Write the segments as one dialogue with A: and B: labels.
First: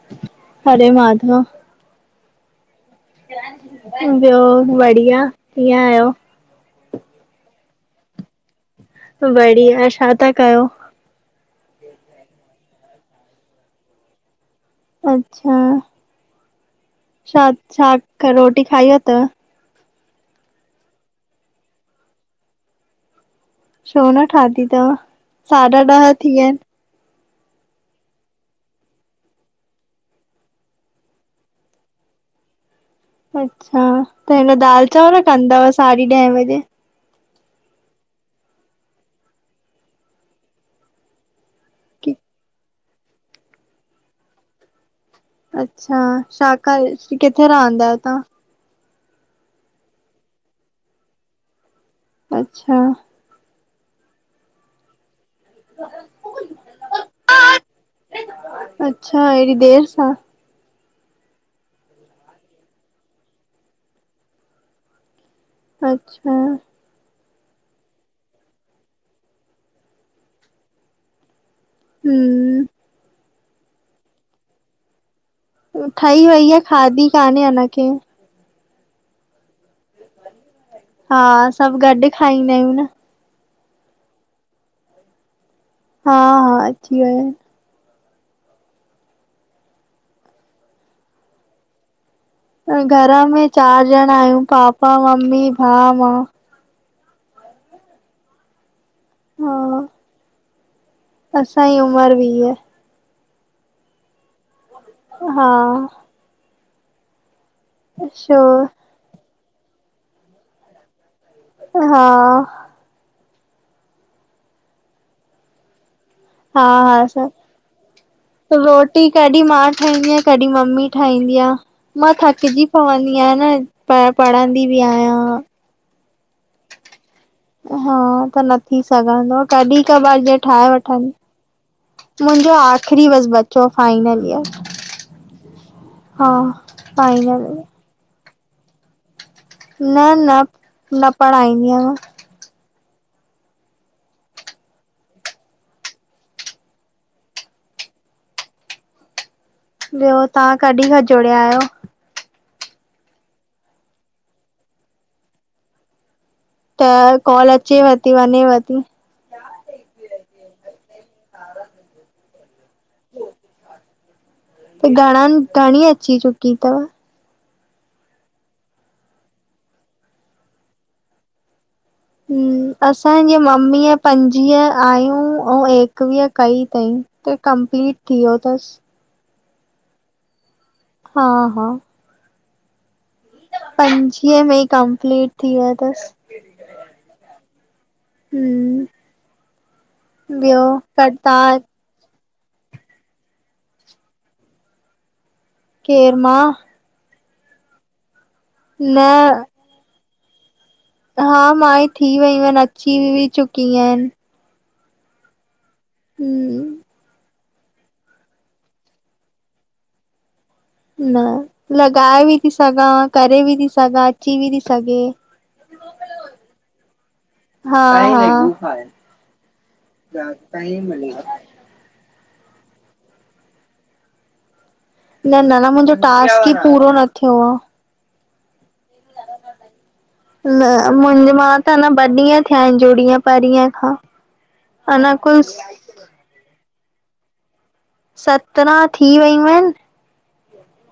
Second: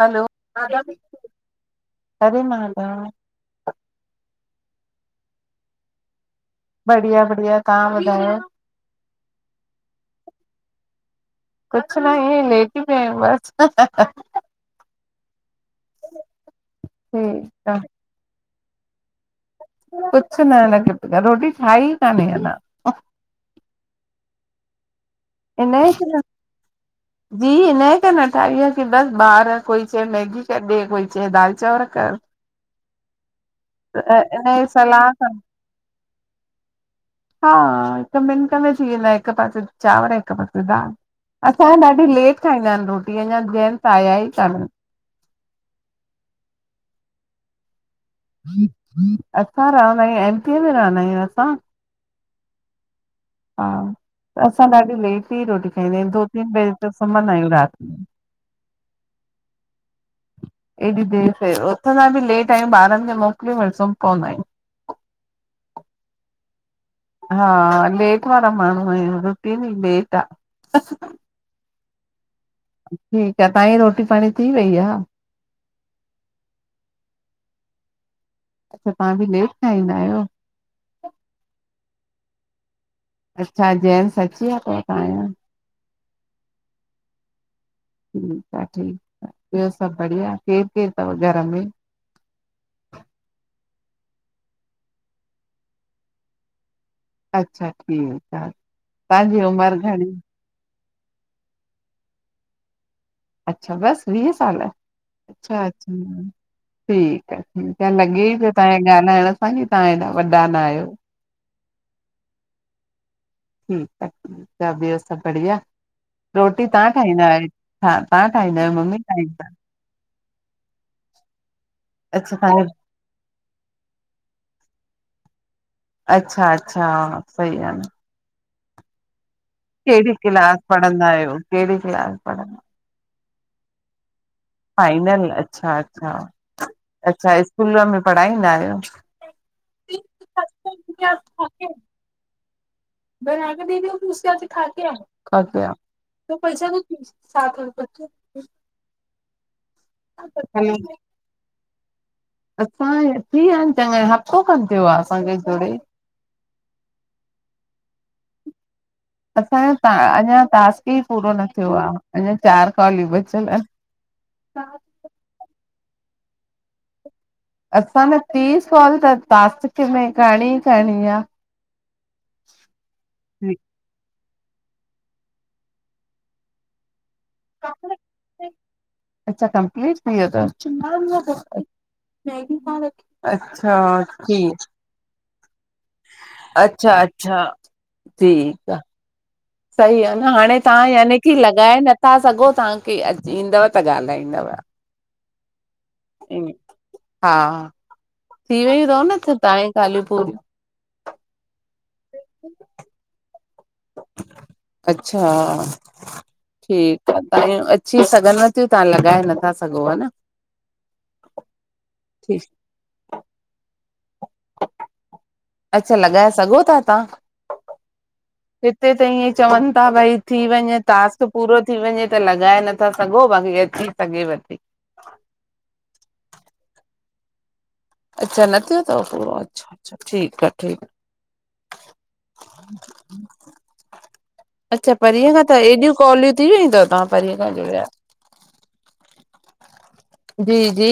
A: हलो,
B: हरे माधव
A: हरे मधव।
B: ॿियो बढ़िया, कीअं आहियो?
A: बढ़िया बढ़िया, तव्हां ॿुधायो?
B: बढ़िया श था कयो?
A: कुझु न ईअं लेटी पई हम बस।
B: अच्छा, छा
A: ठीकु आ
B: छा क रोटी खाई वतव?
A: कुझु न अन तई रोटी ठाह कान्हे अञा।
B: छो न ठाती तव?
A: [unintelligible] जी, हिनए करे न ठाही आ की बस बार कोई चए मैगी क ॾे कोई चए दाल चांवर कर।
B: अच्छा त हिन
A: इनजी
B: दाल
A: सलाह
B: चांवर
A: सां
B: कंदव साढी ॾहेें वजे।
A: हा हिकु मिंट में थी वेंदा हिकु पासे चांवर हिकु पासे दाल। असांजा ॾाढी लेट खाईंदा आहिन रोटी अञा जैन्स आया ई कानन।
B: अच्छा शाका किथे रहंदा आयो तां?
A: असां रहंदा आयूं एम पीअ में रहंदा आयूं असां।
B: अच्छा।
A: हा त असां ॾाढी लेट ई रोटी खाईंदा आहियूं दो तीन बजे त सुम्हंदा आहियूं रात में।
B: अच्छा, हेॾी देर सां?
A: एॾी देर दे उथंदा बि लेट आयूं ॿारन खे मोकले वरी सुमी पवना आयूं।
B: अच्छा।
A: हा लेट वारा माण्हू आयूं, रुटीन ई लेट आ।
B: हम्म,
A: ठीक आ, तव्हांजी रोटी पाणी थी वई आ?
B: ठही वई आ खाधी कान्हे अना कें।
A: अच्छा तव्हां भी लेट ठाहींदा आहियो
B: हा सभ गॾु खाईंदा आहियूं न
A: अच्छा जेन्स अची वया तव तव्हांजां
B: हा हा अची वया आहिन
A: ठीक आ ठीक आ ॿियो सभ बढ़िया केर केर तव घर में
B: अ घर में चार ॼणा आहियूं पापा मम्मी भाउ मां
A: अच्छा ठीक आ तव्हांजी उमर घणी
B: असांई उमर वीअ
A: अच्छा बस वीह साल
B: हा
A: अच्छा अच्छा ठीक आ त लॻे ई
B: छो
A: पयो तव्हे ॻाल्हाइण सां की तव्हां हेॾा वॾा ना आहियो
B: हा
A: ठीक आ ठीक ॿियो सभु बढ़िया
B: हा
A: रोटी तव्हां
B: हा
A: ठाहींदा
B: सर
A: आहियो हा तव्हां ठाहि
B: रोटी कॾहिं मां ठाहींदी आहियां कॾी मम्मी ठाहींदी आ मां
A: अच्छा तव्हां
B: थकजी पवंदी आहियां न प पढ़ंदी भी आहियां
A: अच्छा अच्छा सही आ न
B: हा त न थी सघंदो आ कॾहिं क
A: कहिड़ी
B: बार जे
A: क्लास
B: ठाहे वठा
A: पढ़ंदा आहियो? कहिड़ी क्लास
B: मुंहिंजो
A: पढ़ंदा
B: आ ख़्ररी बस बचो फाइनल ईयर
A: फाइनल अच्छा अच्छा
B: हा
A: अच्छा
B: फाइनल
A: स्कूल
B: ईयर।
A: में पढ़ाईंदा आहयो
B: न न न पढ़ाईंदी आहियां
A: बना के देती हु फिर उसके यहा से खाके आ खाके आ त पैसा दो साठ रुपया [unintelligible]
B: ॿियो तव्हां कॾहिं खा जुड़िया आहियो
A: असां थी विया आहिन चडा हफ़्तो खन थियो आ असांखे जुड़े
B: त कॉल अचेव ती वञेव ती
A: असांजो अञा टास्क ई पूरो न थियो आ अञा चार कॉलियूं बचियल अनि कहा [inaudible]
B: त घणन घणी अची चुकी तव
A: असां न तीस कॉल त टास्क में करिणी करिणी आ
B: असांजी मम्मीअ पंजवीह आयूं ऐं एकवीह कई तई त कंप्लीट थी वयो तस
A: अच्छा कंप्लीट थी वयो
B: हा
A: तस
B: हा पंजवीह में ई कंपलीट थी वयो तस
A: अच्छा अच्छा ठीक आ
B: हम्म
A: सही आ न हाणे
B: ॿियो
A: तव्हां
B: त
A: यानी की
B: तव्हां
A: लॻाए नथा सगो तव्हांखे अॼु ईंदव त ॻाल्हाईंदव
B: केर मां
A: हा थी वयूं तव न तव्हांजी कालियूं पूरियूं
B: हा मां ई थी वयूं आहिन अची बि चुकि आहिन
A: अच्छा
B: हम्म
A: ठीक आ अची सघन थियूं तव्हां लॻाए नथा सघो हा न
B: न लॻाए बि थी सघां करे बि थी सघां अची बि थी सघे
A: अच्छा लॻाए सघो था तव्हां
B: हा हा
A: हिते त ईअ चवन ता भई थी वंञे टास्क पूरो थी वंञे त लॻाए नथा सघो बाक़ी अची सघेव ती।
B: न न न, मुंहिंजो टास्क ई पूरो न थियो आ।
A: अच्छा न थियो थव पूरो, अचछा! अा ठीकु आहे [inaudible]
B: न
A: आहे
B: मुंजी, मा त न ॿ ॾींहं थिया आहिन जुड़ी आं परींह खां।
A: अच्छा
B: अञा
A: परीह
B: कुल
A: खां, त हेएॾियूं कॉलियूं थी वयूं अथव तहां परीह खां जुड़िया
B: सत्रहं थी वयूं आहिन
A: जी जी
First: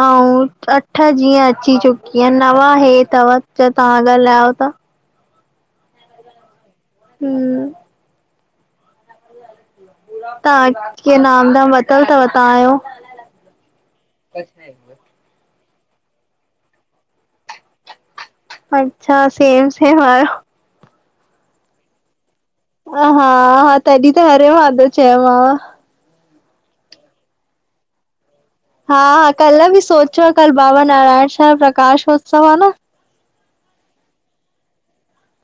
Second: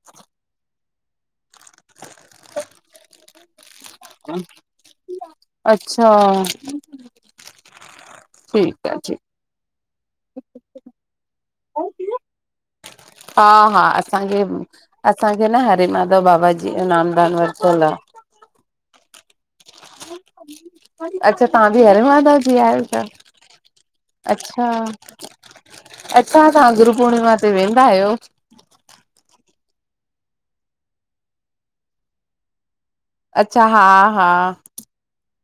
B: ऐं अठ जीअं अची चुकी आहे, नव हे थव, जो तव्हां ॻाल्हायो था।
A: अच्छा
B: हम
A: ठीकु आहे ठीक
B: तां कींअ, नाम धाम वरितलु थव तहांयो?
A: हा हा असांखे असांखे न हरे माधव बाबा जी जो नामदान वरितलु आ।
B: अच्छा सेम- सेम वारो।
A: अच्छा तां बि हरे माधव जी आहियो छा?
B: हा हा, तॾहिं त हरे
A: अच्छा
B: माधव चयो मांव।
A: अच्छा तां गुरु पूर्णिमा ते वेंदा आयो?
B: हाा कल्ह बि सोच्यो हो, कल बाबा नारायण साह प्रकाश उत्सव आ न।
A: अच्छा, हा- हा!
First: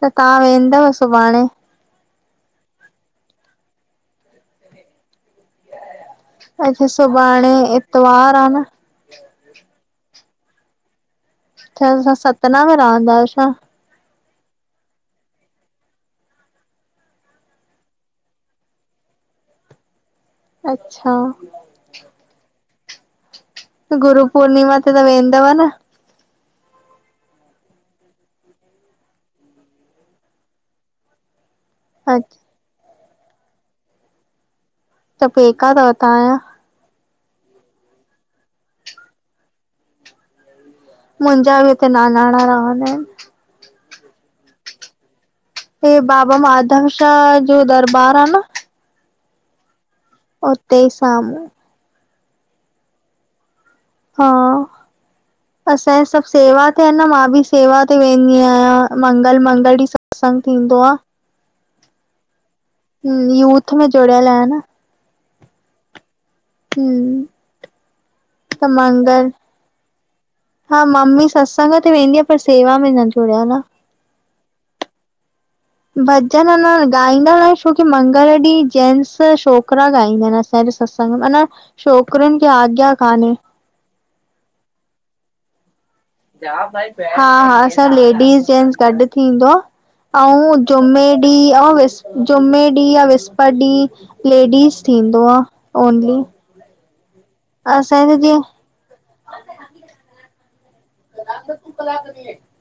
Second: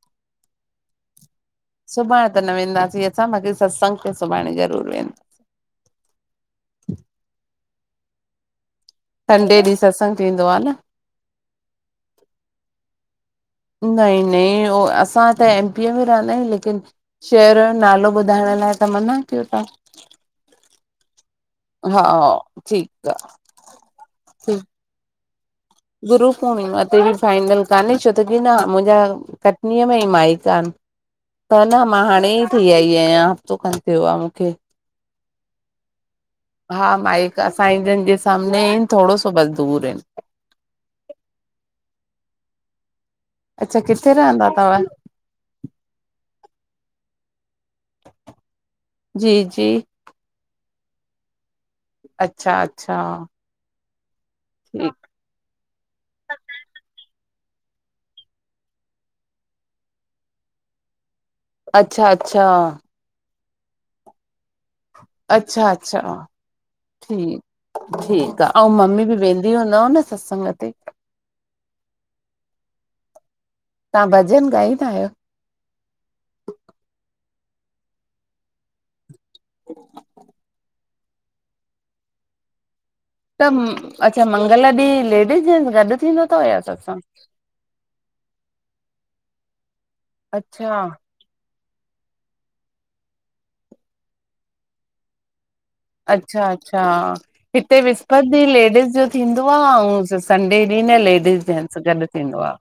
B: त तां वेंदव सुभाणे?
A: सुभाणे त न वेंदासीं असां, बाकि सत्संग त सुभाणे ज़रूरु वेंदासीं।
B: अच्छा सुभाणे इ्तवार आ न।
A: संडे ॾींहुं सत्संग थींदो आ न।
B: तां छा सतना में रहंदा आयो छा?
A: नहीं नहीं, असां त एमपी में रहंदा आयूं लेकिन शहर जो नालो ॿुधाइण लाए त मना कयो तां!
B: अच्छा
A: हा ठीकु आ
B: गुरू पूर्णिमा ते त वेंदव न?
A: गुरु पूर्णिमा ते बि फाइनल कान्हे, छो त कि न मुंजा कटनीअ में ई माइका आन, त न मां हाणे ई
B: अच्छा
A: थी आई आयां, हफ़्तो खण थियो आ मूंखे।
B: त फेका अथव तांजा?
A: हा माइका सांइ जन जे सामने, थोड़ो सो बस दूर आहिन।
B: मुंजा बि हुते नानाणा रहंदा आहिन।
A: अच्छा किथे रहंदा अथव?
B: ते बाबा माधव शाह जो दरबार आ न
A: जी जी
B: उते ई सामू।
A: अच्छा अच्छा
B: हा
A: ठीक
B: असांजे सब सेवा ते आहिन न, मां बि सेवा ते वेंदी आयां, मंगल मंगल ॾीह सत्संग थींदो आ।
A: अच्छा अच्छा
B: हम्म, यूथ में जुड़ियल आंया न।
A: अच्छा अच्छा,
B: हम
A: ठीक ठीकु आ
B: त
A: ऐं ममी बि
B: मंगल
A: वें दी हूंदव न न सत्संग ते
B: हा ममी सत्संग ते वेंदी आहे पर सेवा में न जुड़िया ह न
A: तव्हां भॼन ॻाईंदा आहियो?
B: भॼन न गाईंदा न छोकी मंगल ॾींहुं जेनस। छोकिरा गाईंदा आहिनि, असांजे सत्संग में माना छोकिरुनि खे आगया न कान्हे।
A: अच्छा मंगल ॾींहुं लेडीज जेंसगॾु।
B: हा हा, असांज लेडीस जेंट्स गॾु थींदो आहे ऐं
A: अच्छा
B: जुमे एहा जुमे ॾींहुं या विस्पति ॾींहुं लेडीज़ थींदो आ। ओनली
A: अच्छा अच्छा, हिते
B: असांजे जीअं
A: विसपतिींहुं लेडीिस जो थींदो आहे ऐं संडे ॾींहुं न लेडस जेंट्स गॾु थींदो आ।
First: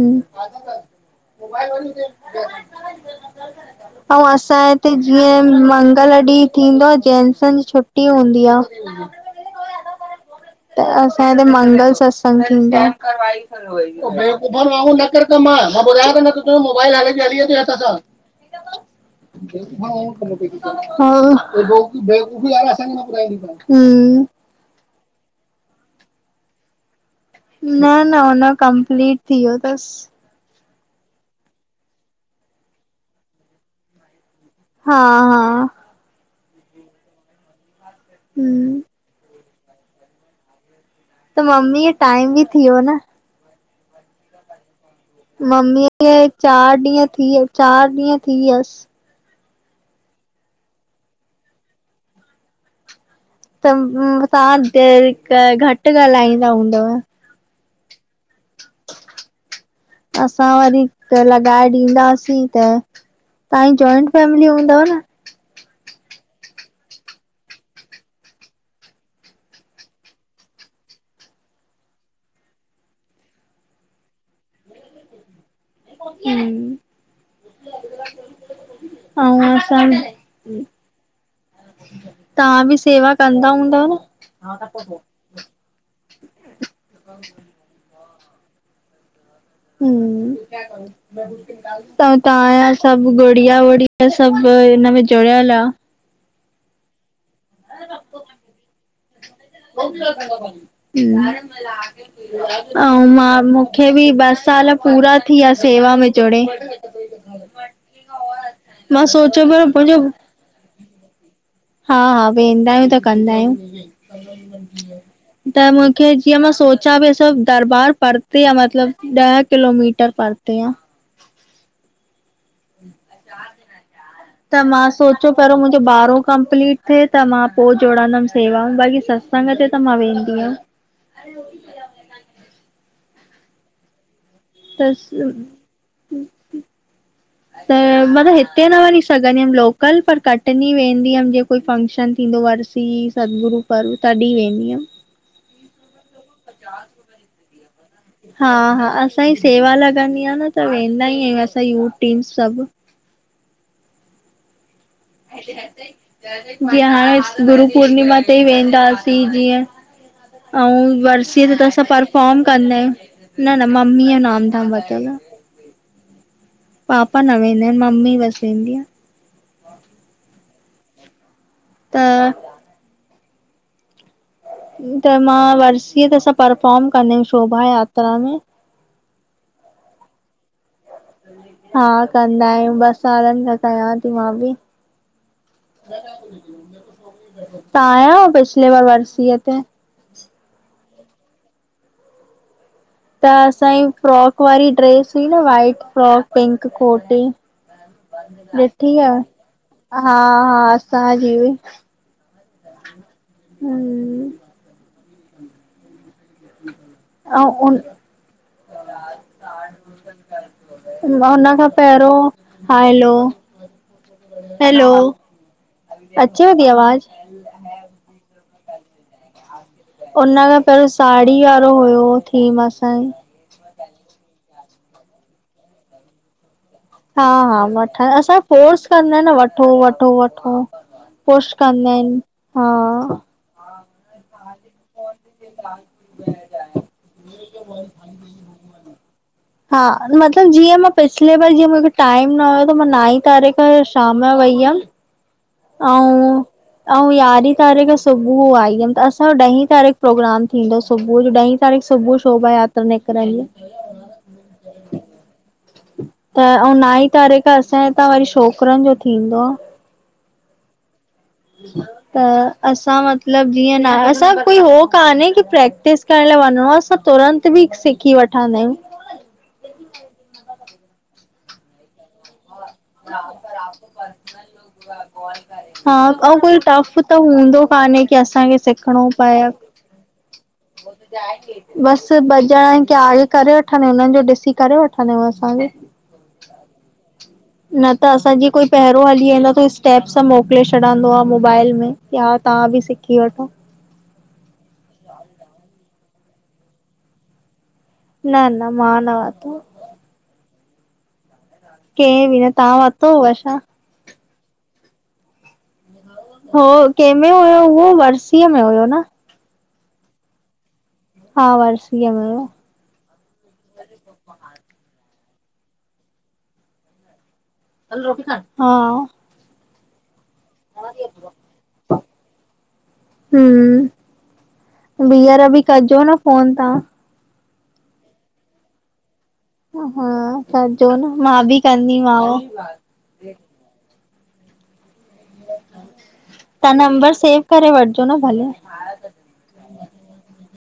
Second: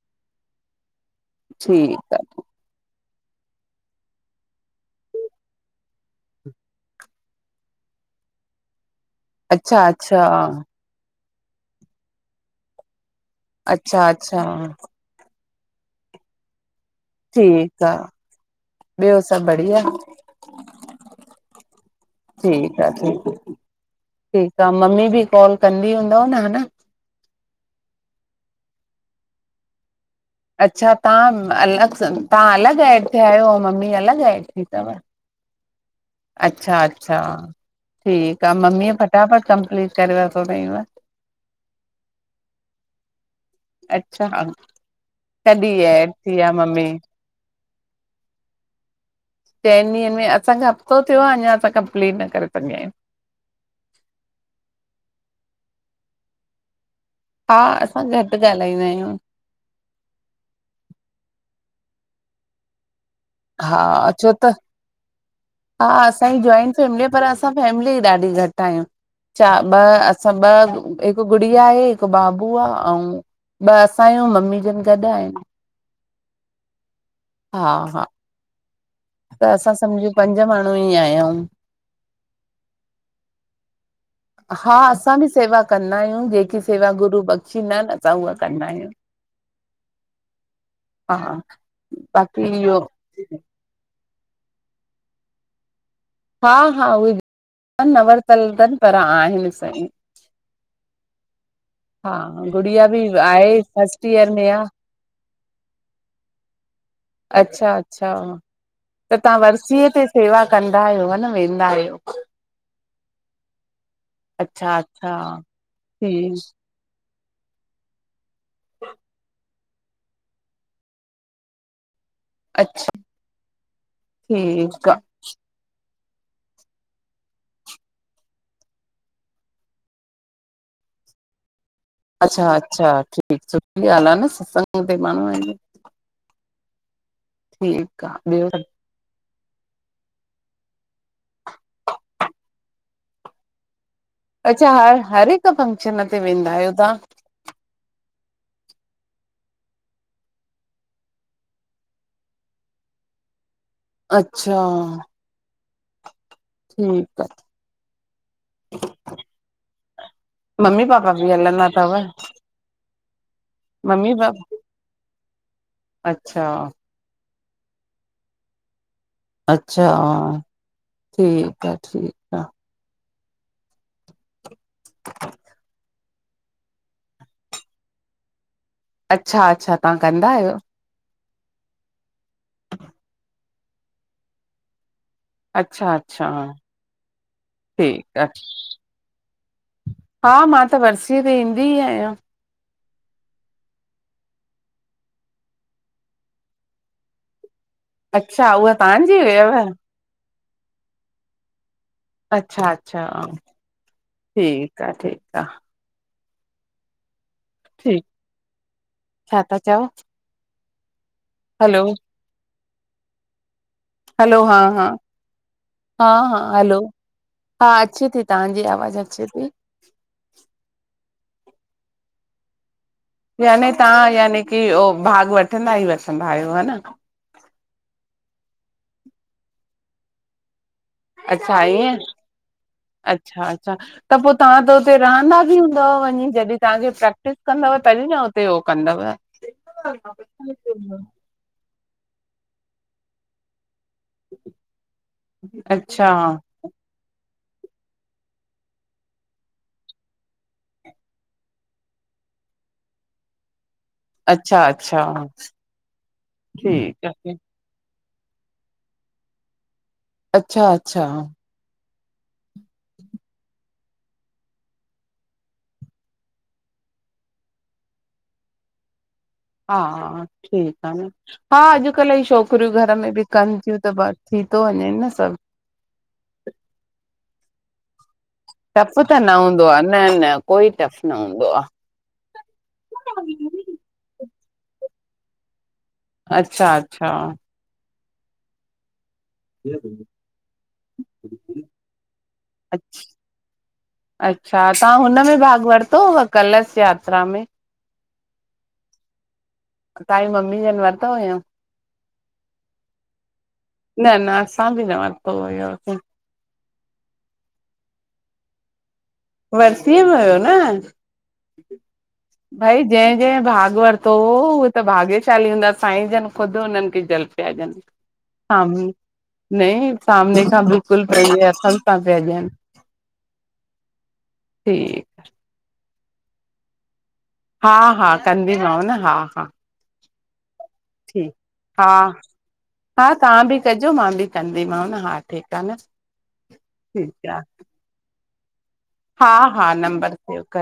B: मोबाइल व-
A: [inaudible]
B: अ असांजे हिते जीअं मंगल ॾींहुं थींदो आ, जेन्सन जी छुट्टी हूंदी आ। हम
A: अच्छा अच्छा।
B: त असांजे हिते मंगल सत्संग थींदो आ।
A: अच्छा अच्छा
B: न कर कमु आ मां ॿुधाययो त न तंहिंजो मोबाइल हले हली अच अथां
A: ठीकु
B: सां।
A: आहे ॿियो सभु बढ़िया
B: बेकूफी
A: ठीकु
B: आसांके न पंदी हम्म।
A: त मम्मी बि कॉल कंदी हूंदव न ह न?
B: न न, हुन जो कमपलीट थी वियो थसि।
A: अच्छा तव्हां अलॻि सां, तव्हां अलॻि एड थिया आहियो ऐं मम्मी अलॻि हेड थी
B: हा
A: आ।
B: हा
A: अच्छा, अच्छा। ठीकु आ
B: हम्म
A: मम्मी फटाफट कंप्लीट करे वरठो अयव।
B: त मम्मी टाइम बि थ वियो न।
A: अच्छा हा?
B: मम्मीअ खे चार ॾींहं, थ वि चारि ॾींहं थी वियसि।
A: चइनि ॾींहंनि में। असांखे हफ़्तो थियो आहे अञा असां कंप्लीट न करे सघिया आहियूं।
B: त तव्हां घटि ॻाल्हाईंदा हूंदव।
A: हा असां घटि ॻाल्हाईंदा आहियूं।
B: असां वरी लॻाए ॾींदासीं, त तव्हांजी
A: हा
B: जॉइंट
A: छो
B: फैमिली
A: त
B: हूंदव न?
A: हा असांजी जॉइंट फैमिली आ पर असां फैमिली ॾाढी घटि आहियूं। चार ॿ असां ॿ हिकु गुड़िया आहे हिकु बाबू आहे ऐं ॿ असां आयूं, ममी जन गॾु आहिनि
B: हम्म
A: हा हा। त असां सम्झो पंज माण्हू ई आयायूं।
B: तव्हां बि सेवा कंदा हूंदव न?
A: हा असां बि सेवा कंदा आहियूं। जेकी सेवा गुरू बख़षींदा आहिनि, असां उहा कंदा आहियूं।
B: हम्म,
A: हा
B: त
A: बाक़ी
B: तव्हां आ
A: इहो
B: सभु गुड़िया बड़िया ड़िया। ह सभु हिन में जुड़ियल आ
A: हा हा। उहे न वरतलु अथनि पर आहिनि सभु।
B: हम्म।
A: हा गुड़िया बि
B: ऐं मां
A: आहे
B: मूंखे
A: फस्ट
B: बि
A: ईयर
B: ॿ
A: में आ
B: साल पूरा थी विया सेवा में जुड़े।
A: अच्छा अच्छा।
B: मां
A: त तव्हां
B: सोचियो पयो
A: वरसीअ
B: मुंहिंजो,
A: ते सेवा कंदा आहियो हा न वेंदा आहियो
B: हा हा, वेंदा आहियूं त कंदा आहियूं।
A: अच्छा अच्छा।
B: त मूंखे जीअं
A: ठीक
B: मां सोच अच्छा [unintelligible] भ हे सभु दरबार पड़़ते आ मतलब ॾह किलोमीटर पड़ते आ।
A: अच्छा
B: त मां
A: ठीक आ।
B: सोच छो पहिरों मुंहिंजो ॿारहों कंप्लीट थिए त मां पोइ जोड़ंदमि सेवाऊ बाक़ी सत्संग ते त मां वेंदी हुयमि। अ रोटी [inaudible]
A: अच्छा अच्छा ठीकु सुठी ॻाल्हि आहे न। सत्संग
B: त
A: ते माण्हू आहिनि ठीक आ
B: मन
A: ॿियो
B: हित न वञी सघंदी हुअमि लोकल पर कटनी वेंदी हुअमि जीअ कोई फंक्शन थींदो वरसी सदगुरू। बंद तॾी
A: अच्छा हा हर हिकु फंक्शन ते वेंदा आहियो तव्हां
B: हा हा असांजी सेवा लॻंदी आहे न त वेंदा ई आहियूं असां ऐं टीम सभु
A: अच्छा
B: जीअ
A: ठीकु
B: हाणे गुरु पुर्णिमा ते ई वेंदासीं जीअं
A: आहे मम्मी
B: ऐं
A: पापा बि
B: वर्सीअ ते
A: हलंदा
B: त असां
A: अथव
B: परफॉर्म कंदा आहियूं न न मम्मी जो नाम धाम वतल आं
A: अच्छा
B: पापा न वेंदा आहिनि ममी बसि वेंदी आहे
A: अच्छा ठीकु आ
B: त
A: ठीक
B: त मां वर्सीअ ते असां परफोर्म कंदी हुयमि शोभा यात्रा में
A: अच्छा अच्छा तव्हां कंदा आहियो
B: हा कंदा आहियूं ॿस सालनि खां कयां थी मां बि
A: अच्छा अच्छा
B: तव्हां आया
A: ठीकु
B: आहियो
A: आहे
B: पिछले बार वरसीए ते
A: हा मां त वर्सीअ ते ईंदी ई आहियां
B: त असांजी फ्रॉक वारी ड्रेस हुई न वाइट फ्रॉक पिंक कोट
A: अच्छा उहा
B: विठी आहे
A: तव्हांजी हुयव
B: हा हा असांजी बि
A: अच्छा अच्छा
B: हम्म
A: ठीकु आहे ठीकु आहे
B: अ [inaudible]
A: ठीकु छा था चओ
B: न हुन खां
A: हलो
B: पहिरियों हैलो
A: हलो हा हा
B: हैलो,
A: हा हा
B: अचेव थी
A: हलो
B: आवाज़?
A: हा अचे थी तव्हांजी आवाज़ु अचे थी
B: उन खां पहिरियों साड़ी वारो हुयो थीम असांजी
A: याने तव्हां याने की उह भाग वठंदा ई वठंदा आहियो हा न
B: हा हा वठणसां फोर्स कंदा आहिन न वठो वठो वठो पुश
A: अच्छा
B: कंदा
A: ईअं
B: आहिनि हा
A: अच्छा अच्छा त पोइ तव्हां त हुते रहंदा हूंदव वञी जॾहिं तव्हांखे प्रेक्टिस कंदव तॾहिं न हुते हो कंदव
B: हा मतिलब जीअं मां पस पले [unintelligible] ब जीअं मूंखे टाइम न हुयो त मां नाईं तारीख़ शाम जो वई हुअमि
A: अच्छा
B: ऐं ऐं यारहीं तारीख़ सुबुह आई हुयमि त असांजो ॾहीं तारीख़ प्रोग्राम थींदो सुबुह जो ॾहीं वरी सुभु शोभा यात्रा निकिरी
A: अच्छा अच्छा ठीक आहे
B: त असां त वरी छोकिरनि जो थींदो आ।
A: अच्छा -अच्छा
B: अ [unintelligible] त असां मतिलबु जीअं न, असां कोई हो कान्हे की प्रैक्टिस करण लाए वंञिंणो आ सभु तुरंत बि सिखी वठंदा आहियंउं।
A: हा ठीक आ न, हा अॼुकल्ह यी छोकि -किरियूं घर में बि कनि थियूं त ब थी तो वञेंनि न सभु।
B: हा, अंउ कोई टफ त हूंदो कान्हे कि असांखे
A: टफ
B: सिखिणो
A: त न
B: पए,
A: हूंदो आहे न न कोई टफ न हूंदो
B: बसि ॿ ॼणा कियाल करे वठंदा आहियूं उन्हन जो ॾिसी करे वठंदा आहियूं असांबि।
A: अच्छा -अच्छा
B: न त असांजी कोई पहिरियों हली वेंदा फिर स्टेप्स मोकिले छॾंदो आ मोबाइल में कि हा तहां बि सिखी वठो।
A: अच्छा तहां हुन में भाग वरितो हुअ, कलश यात्रा में।
B: न -न मां न वतो - -
A: अंउं तहांजी मम्मी जन वरतो हुयंउं?
B: केंहे बि न, तहां वरितो हुव छा?
A: न न असां बि न वरितो हुयोसीं।
B: हो कंहिंमें हुयो, उहो वर्सीअ में हुयो न।
A: वर्सीअ में हुयो न।
B: हा वर्सीअ में हुयो।
A: भाई जंहिं -जंहिं भाग वरितो हो उहे त भाग्यशाली हूंदा साईं जनि ख़ुदि उन्हनि खे जल पिया ॾियन।
B: हा - -
A: नई सामने खां बिल्कुलु पहिंजे हथन सां पिया ॾियन।
B: हम्म - -
A: ऐं - -
B: ॿीहर बि कजो न फ़ोन तहां।
A: हा -हा कंदीमांव न हा -हा।
B: हा कजो न मां
A: ठीकु
B: बि
A: हा
B: कंदीमांव।
A: हा तव्हां बि कजो, मां बि कंदीमांव न हा। ठीकु आहे न
B: तहां नंबर
A: ठीकु आहे
B: सेव करे वठिजो न भले।
A: हा हा नंबर सेव करे